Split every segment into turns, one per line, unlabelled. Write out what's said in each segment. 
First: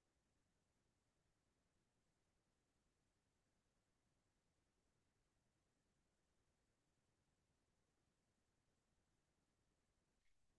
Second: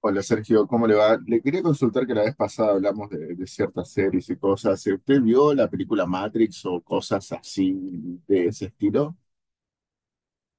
Hola Sergio, ¿cómo le va? Le quería consultar que la vez pasada hablamos de ciertas series y cosas. ¿Usted vio la película Matrix o cosas así de ese estilo?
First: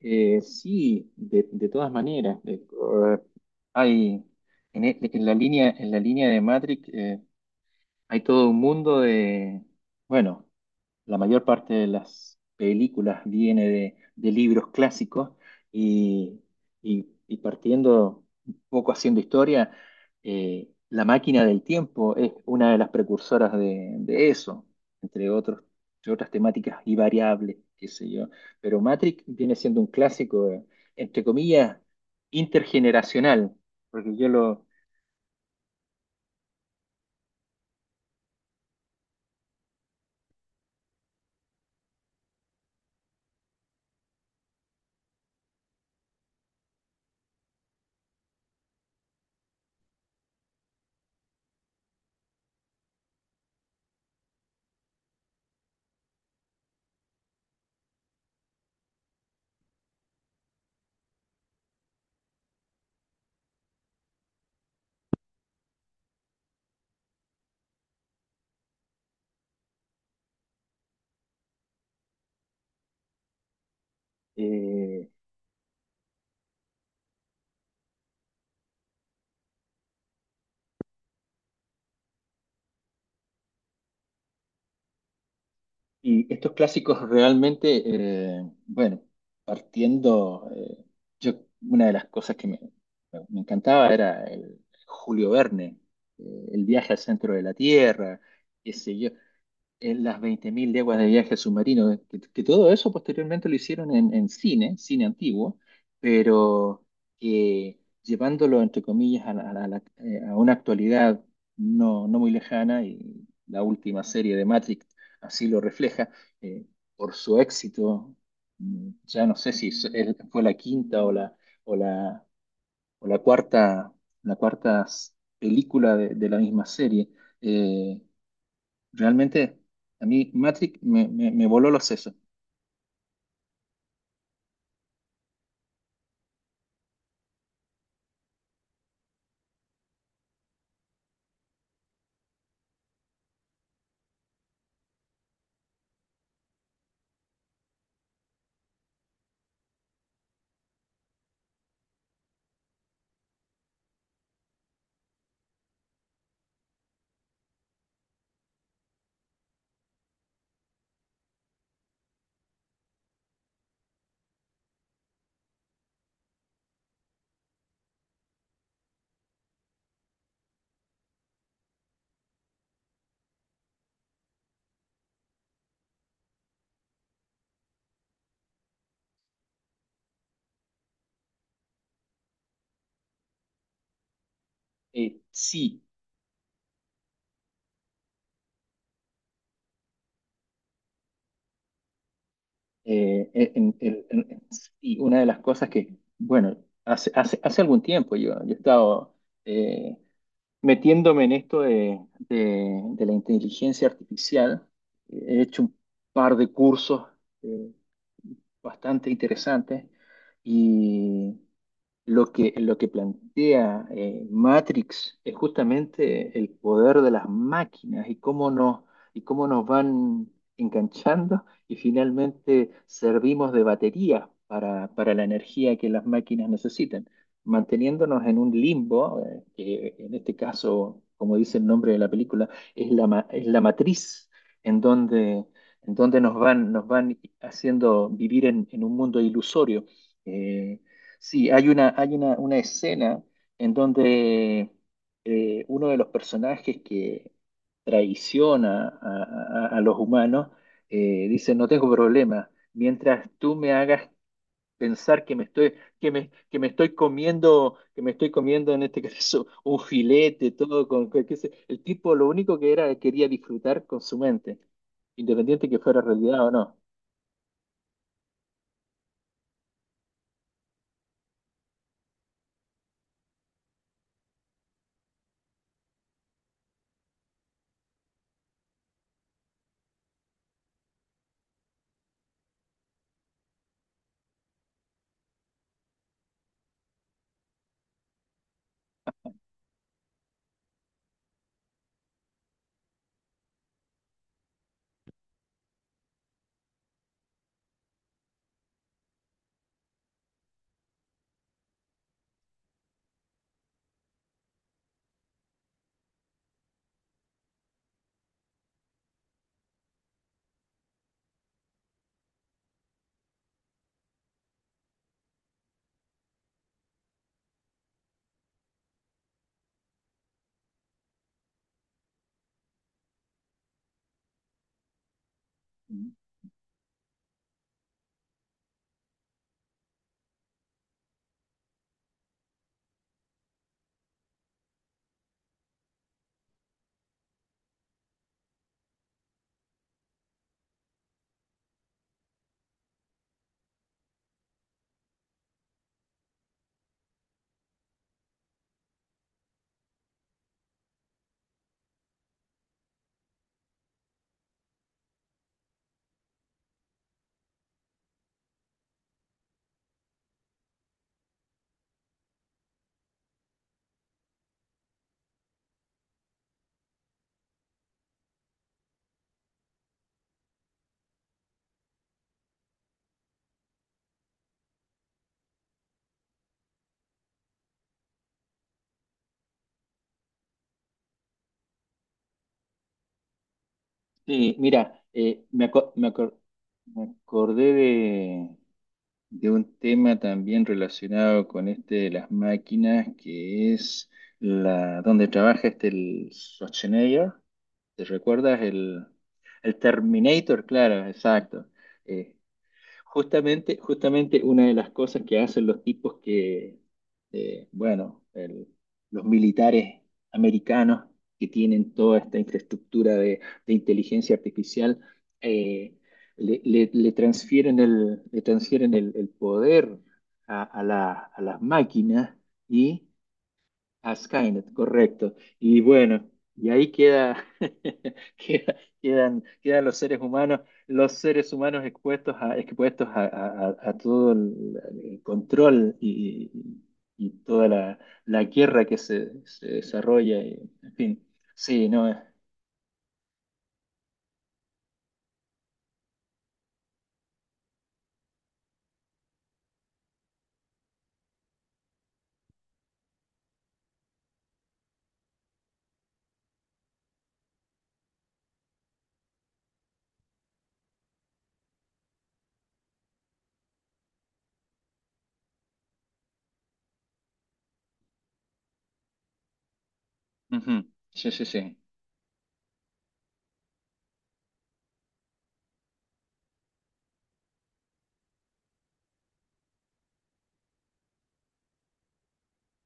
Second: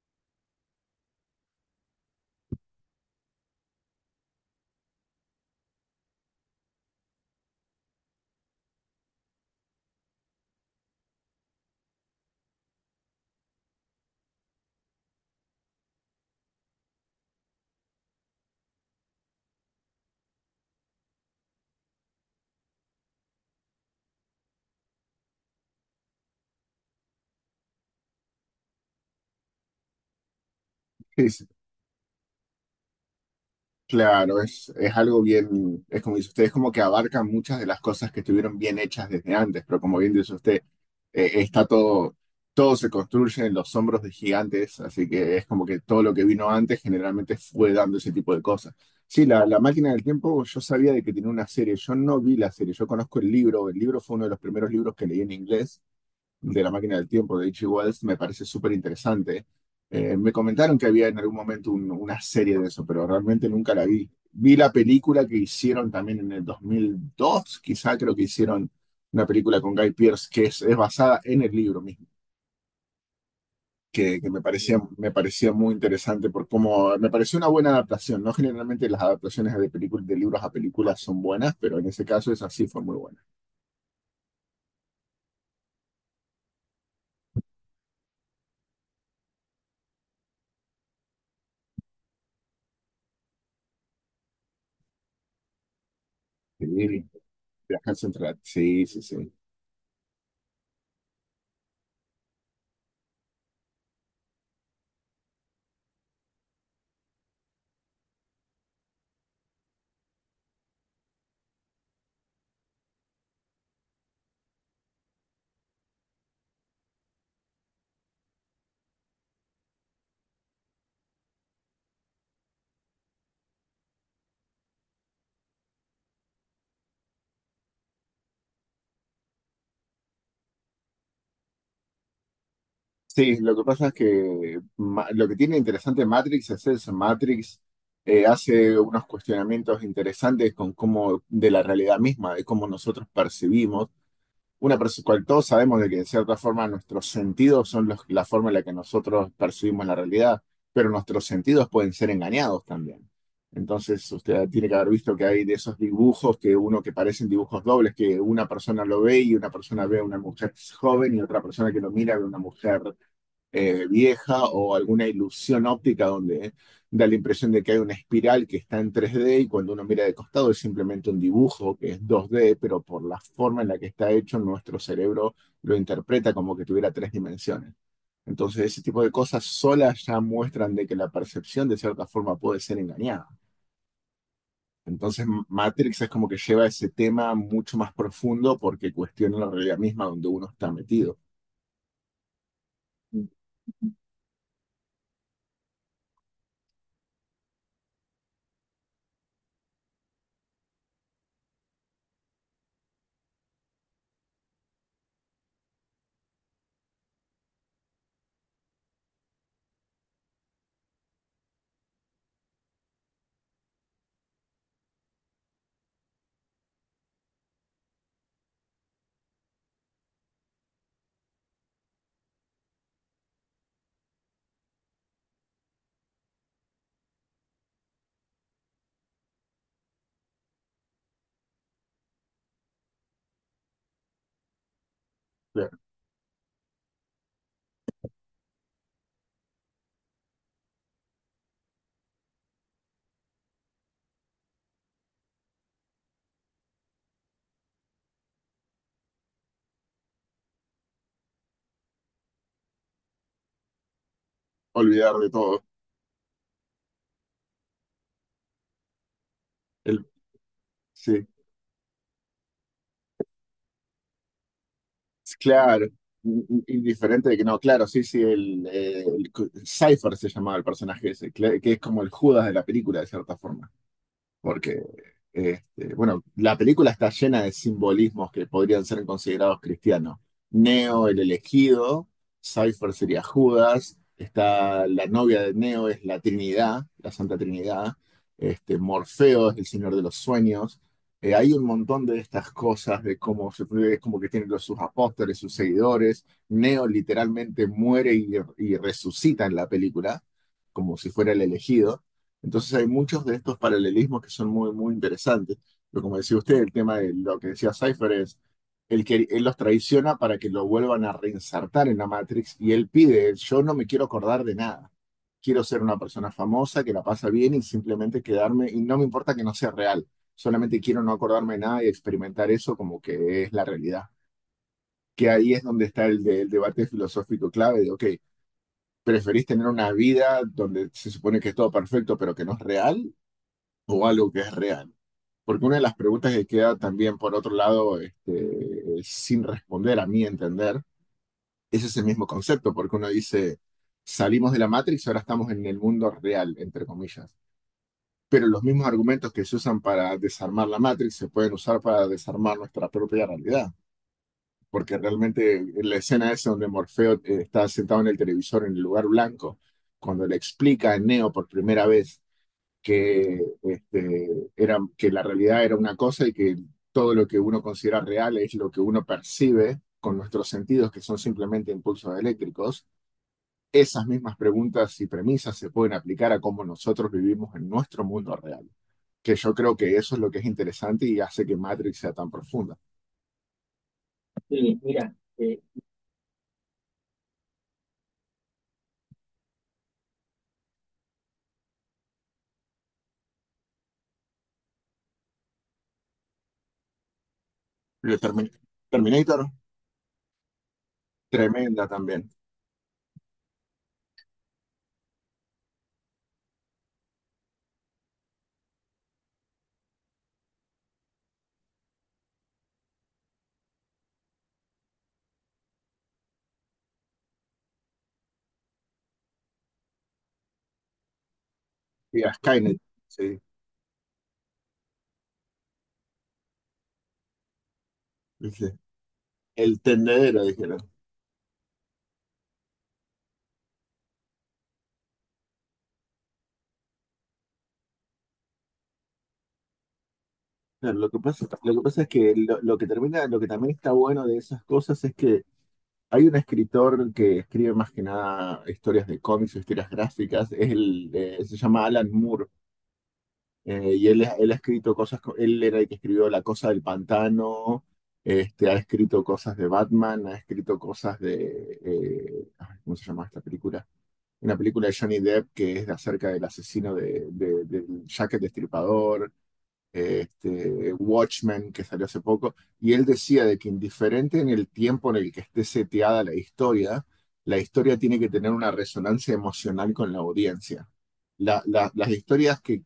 Sí, de todas maneras. Eh, Hay en en la línea de Matrix, hay todo un mundo de, bueno, la mayor parte de las películas viene de libros clásicos y, y partiendo un poco haciendo historia. La máquina del tiempo es una de las precursoras de eso, entre otros, entre otras temáticas y variables, qué sé yo. Pero Matrix viene siendo un clásico, entre comillas, intergeneracional, porque yo
Claro,
lo...
es algo bien, es como dice usted, es como que abarca muchas de las cosas que estuvieron bien hechas desde antes, pero como bien dice usted, eh, está todo, todo se construye en los hombros de gigantes, así que es como que todo lo que vino antes generalmente fue dando ese tipo de cosas. Sí, la máquina del tiempo, yo sabía de que tenía una serie, yo no vi la serie, yo conozco el libro fue uno de los primeros libros que leí en inglés de La máquina del tiempo de H.G. Wells me parece súper interesante. Me comentaron que había en algún momento una serie de eso, pero realmente nunca la vi. Vi la película que hicieron también en el 2002, quizá creo que hicieron una película con Guy Pearce que es basada en el libro mismo, que
eh,
me parecía muy interesante por cómo me pareció una buena adaptación, ¿no? Generalmente las adaptaciones de películas, de libros a películas son buenas, pero en ese caso esa sí fue muy buena.
Y estos clásicos realmente, bueno, partiendo, yo, una de las cosas que me encantaba era el Julio Verne, el viaje al
Sí,
centro de la
viajarse
Tierra,
entre
qué
sí,
sé
sí,
yo,
sí.
en las 20.000 leguas de viaje submarino, que todo eso posteriormente lo hicieron en, cine antiguo, pero que llevándolo, entre comillas, a una actualidad no muy lejana, y la última serie de Matrix así lo refleja, eh, por su éxito. Ya no sé si fue la quinta o la, o la cuarta, la cuarta s- película de la misma serie. eh, Realmente, a mí Matrix me voló los sesos.
Sí, lo que pasa es que lo que tiene interesante Matrix es eso. Matrix hace unos cuestionamientos interesantes con cómo, de la realidad misma, de cómo nosotros percibimos. Cual todos sabemos de que de cierta forma nuestros sentidos son la forma en la que nosotros percibimos la realidad, pero nuestros sentidos pueden ser engañados también. Entonces, usted tiene que haber visto que hay de esos dibujos que uno que parecen dibujos dobles, que una persona lo ve y una persona ve a una mujer joven y otra persona que lo mira ve a una mujer vieja, o alguna ilusión óptica donde da la impresión de que hay una espiral que está en 3D y cuando uno mira de costado es simplemente un dibujo que es 2D, pero por la forma en la que está hecho, nuestro cerebro lo interpreta como que tuviera tres dimensiones. Entonces, ese tipo de cosas solas ya muestran de que la percepción de cierta forma puede ser engañada. Entonces,
Sí,
Matrix es como que lleva ese tema mucho más profundo porque cuestiona la realidad misma donde uno está metido.
sí, una de las cosas que, bueno, hace algún tiempo, yo he estado, eh, metiéndome en esto de la inteligencia artificial. He hecho un par de cursos eh, bastante interesantes. Y lo que plantea, Matrix, es justamente el poder de las máquinas y y cómo nos van enganchando, y finalmente servimos de batería para, la energía que las máquinas necesitan, manteniéndonos en un limbo, que, en este caso, como dice el nombre de la película, es la matriz en donde,
Claro.
nos van, haciendo vivir en, un mundo ilusorio. Eh, Sí, hay una, una escena en donde uno de los personajes que traiciona a los humanos, dice: "No tengo problema, mientras tú me hagas
Olvidar
pensar
de todo.
que me estoy comiendo, en este caso, un
El,
filete". Todo con,
sí.
el tipo, lo único que era, quería disfrutar con su mente, independiente que
Claro,
fuera realidad o no.
indiferente de que no, claro, sí, sí, el Cypher se llamaba el personaje ese, que es como el Judas de la película, de cierta forma, porque este, bueno, la película está llena de simbolismos que podrían ser considerados cristianos. Neo, el elegido, Cypher sería Judas, está la novia de Neo es la Trinidad, la Santa Trinidad, este, Morfeo es el Señor de los Sueños. Hay un montón de estas cosas de cómo se es como que tienen los, sus apóstoles, sus seguidores. Neo literalmente muere y resucita en la película, como si fuera el elegido. Entonces hay muchos de estos paralelismos que son muy, muy interesantes. Pero como decía usted, el tema de lo que decía Cypher es, el que él los traiciona para que lo vuelvan a reinsertar en la Matrix y él pide, yo no me quiero acordar de nada. Quiero ser una persona famosa que la pasa bien y simplemente quedarme, y no me importa que no sea real, solamente quiero no acordarme de nada y experimentar eso como que es la realidad. Que ahí es donde está el debate filosófico clave de, ok, ¿preferís tener una vida donde se supone que es todo perfecto pero que no es real? O algo que es real. Porque una de las preguntas que queda también, por otro lado, este, sin responder, a mi entender, es ese mismo concepto, porque uno dice, salimos de la Matrix, ahora estamos en el mundo real, entre comillas. Pero los mismos argumentos que se usan para desarmar la Matrix se pueden usar para desarmar nuestra propia realidad. Porque realmente la escena esa donde Morfeo está sentado en el televisor en el lugar blanco, cuando le explica a Neo por primera vez que, este, era, que la realidad era una cosa y que todo lo que uno considera real es lo que uno percibe con nuestros sentidos, que son simplemente impulsos eléctricos, esas mismas preguntas y premisas se pueden aplicar a cómo nosotros vivimos en nuestro mundo real, que yo creo que eso es lo que es interesante y hace que Matrix sea tan profunda.
Sí,
Sí,
mira,
mira,
acuerdo me acordé de un tema también relacionado con este de las máquinas, que es la donde trabaja este el Schwarzenegger. ¿Te
Le
recuerdas el,
Terminator,
Terminator? Claro, exacto.
tremenda también.
Eh, Justamente una de las cosas que hacen los tipos que, bueno, los militares americanos, que tienen toda esta infraestructura de inteligencia artificial, eh, le transfieren el poder a las
Y a
máquinas
Skynet,
y
sí,
a Skynet, correcto. Y bueno, y ahí queda, queda-
dice, el
quedan
tendedero, dijeron.
los seres humanos expuestos a, a todo el control, y toda la guerra que se desarrolla, y, en
Claro,
fin,
lo que
sí,
pasa es
no.
que lo que termina, lo que también está bueno de esas cosas es que hay un escritor que escribe más que nada historias de cómics o historias gráficas, es el, se llama Alan Moore, y él ha escrito cosas, él era el que escribió La Cosa del Pantano, este, ha escrito cosas de Batman, ha escrito cosas de, ay, ¿cómo se llama esta película? Una película de Johnny Depp que es acerca del asesino del Jack el Destripador,
Ujú.
este,
Sí, sí, sí.
Watchmen, que salió hace poco, y él decía de que indiferente en el tiempo en el que esté seteada la historia tiene que tener una resonancia emocional con la audiencia. Las historias que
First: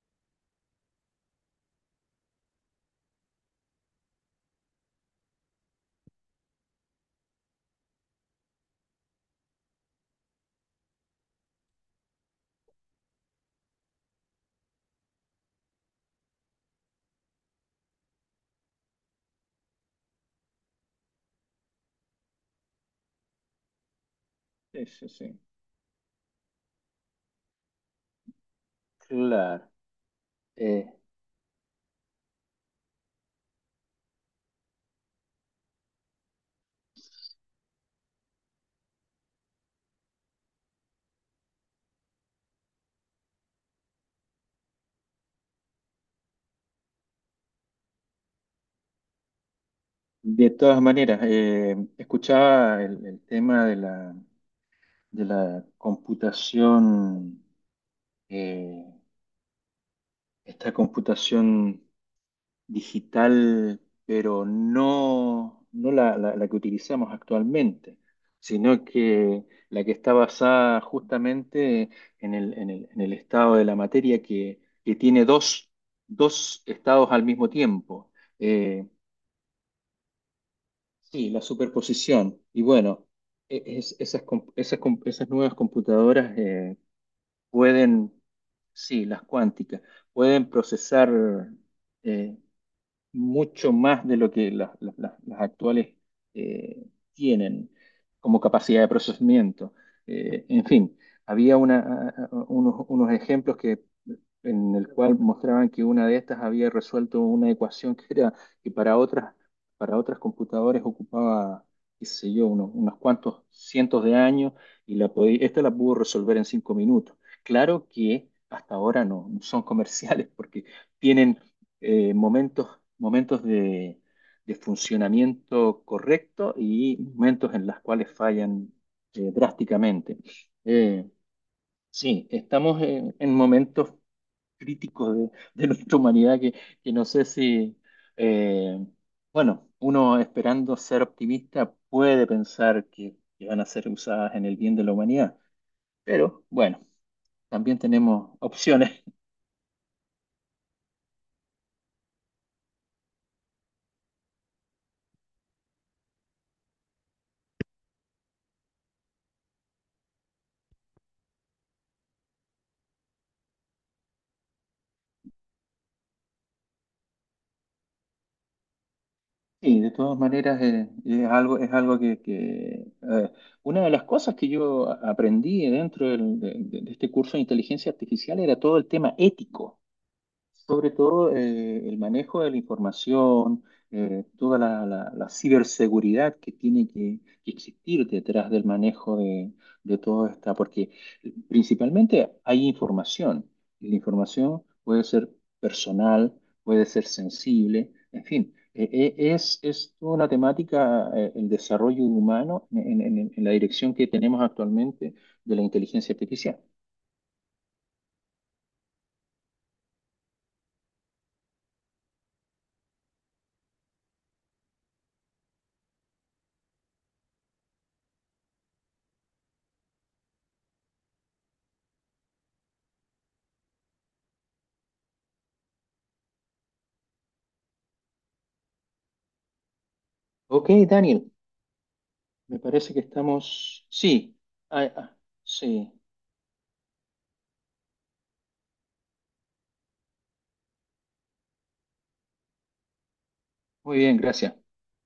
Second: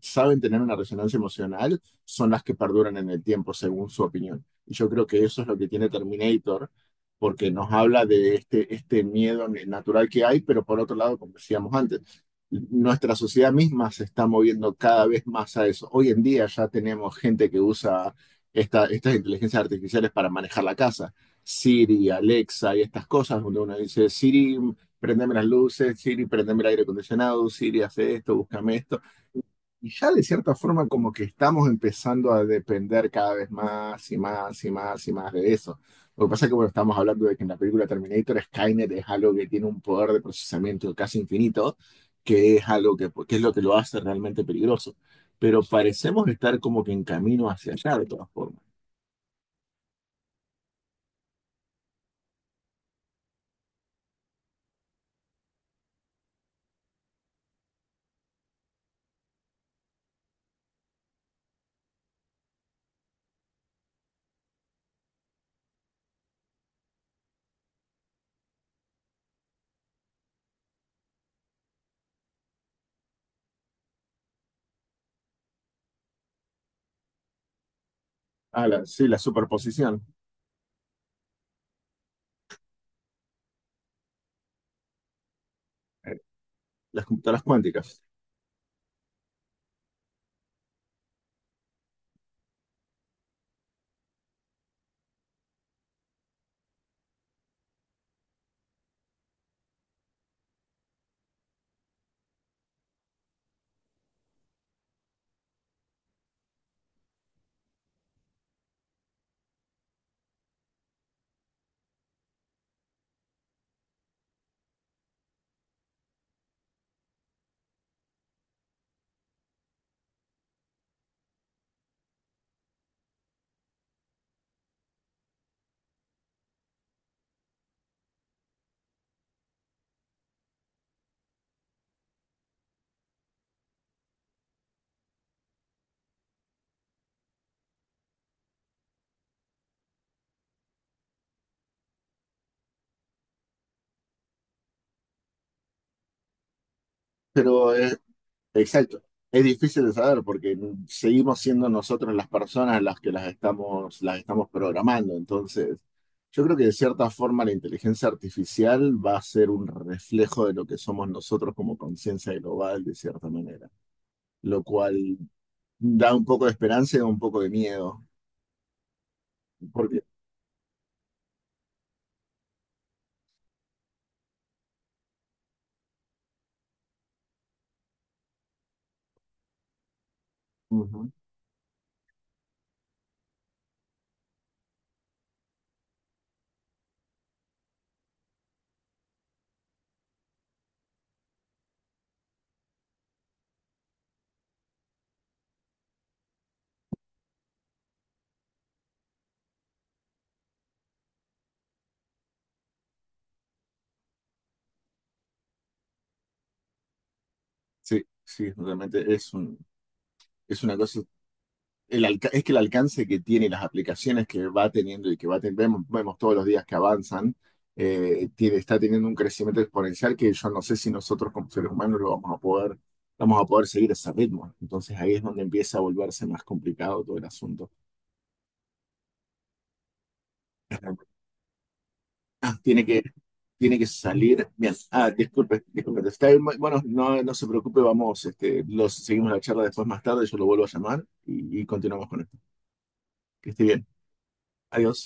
saben tener una resonancia emocional son las que perduran en el tiempo, según su opinión. Y yo creo que eso es lo que tiene Terminator, porque nos habla de este miedo natural que hay, pero por otro lado, como decíamos antes, nuestra sociedad misma se está moviendo cada vez más a eso. Hoy en día ya tenemos gente que usa estas inteligencias artificiales para manejar la casa. Siri, Alexa y estas cosas, donde uno dice, Siri,
Sí, sí,
prendeme
sí.
las luces, Siri, prendeme el aire acondicionado, Siri, hace esto, búscame esto.
Claro.
Y ya de cierta forma
Eh,
como que estamos empezando a depender cada vez más y más y más y más de eso. Lo que pasa es que bueno, estamos hablando de que en la película Terminator Skynet es algo que tiene un poder de procesamiento casi infinito, que es algo que es lo que lo hace realmente peligroso. Pero parecemos estar como que en camino hacia allá de todas formas.
de todas maneras, escuchaba el tema de de la computación, eh, esta computación digital, pero no la que utilizamos actualmente, sino que la que está basada justamente en en el estado de la materia que tiene dos estados al mismo tiempo.
Ah,
Eh,
sí, la superposición,
sí, la superposición. Y bueno, esas nuevas
eh,
computadoras
las computadoras cuánticas.
pueden... Sí, las cuánticas, pueden procesar, eh, mucho más de lo que las actuales eh, tienen como capacidad de procesamiento. En fin, había unos ejemplos que en el cual mostraban que una de estas había resuelto una ecuación que era que para otras computadoras ocupaba, qué sé yo, unos cuantos cientos de años, y esta la pudo resolver en 5 minutos. Claro que hasta ahora no son comerciales porque tienen, momentos de funcionamiento correcto, y momentos en los cuales fallan drásticamente. Eh, Sí, estamos en momentos críticos de nuestra humanidad, que no sé si... eh, bueno, uno, esperando ser optimista, puede pensar que van a ser usadas en el bien de la humanidad, pero bueno,
Pero
también tenemos
exacto.
opciones.
Es difícil de saber porque seguimos siendo nosotros las personas las que las estamos programando. Entonces, yo creo que de cierta forma la inteligencia artificial va a ser un reflejo de lo que somos nosotros como conciencia global, de cierta manera. Lo cual da un poco de esperanza y da un poco de miedo.
Y de
Porque,
todas maneras, es algo una de las cosas que aprendí dentro de este curso de inteligencia artificial, era todo el tema ético. Sobre
ujú,
todo, el manejo de la información, toda la ciberseguridad que tiene que existir detrás del manejo de todo esta, porque principalmente hay información, y la información puede ser personal, puede ser sensible, en fin. Es toda una temática, el desarrollo humano en en la dirección que tenemos actualmente de la inteligencia artificial.
sí, sí, realmente es un, es una cosa es que el alcance que tiene las aplicaciones que va teniendo y que va vemos, vemos todos los días que avanzan, tiene, está teniendo un crecimiento exponencial que yo no sé si nosotros como seres humanos lo vamos a poder seguir ese ritmo. Entonces ahí es donde empieza a volverse más complicado todo el asunto.
OK, Daniel.
Ah,
Me parece que
tiene que
estamos. Sí,
salir. Bien.
ah,
Ah,
ah,
disculpe,
sí.
disculpe. Está bien, bueno, no, no se preocupe, vamos, este, los, seguimos la charla después más tarde, yo lo vuelvo a llamar y continuamos con esto. Que esté bien.
Muy bien, gracias.
Adiós.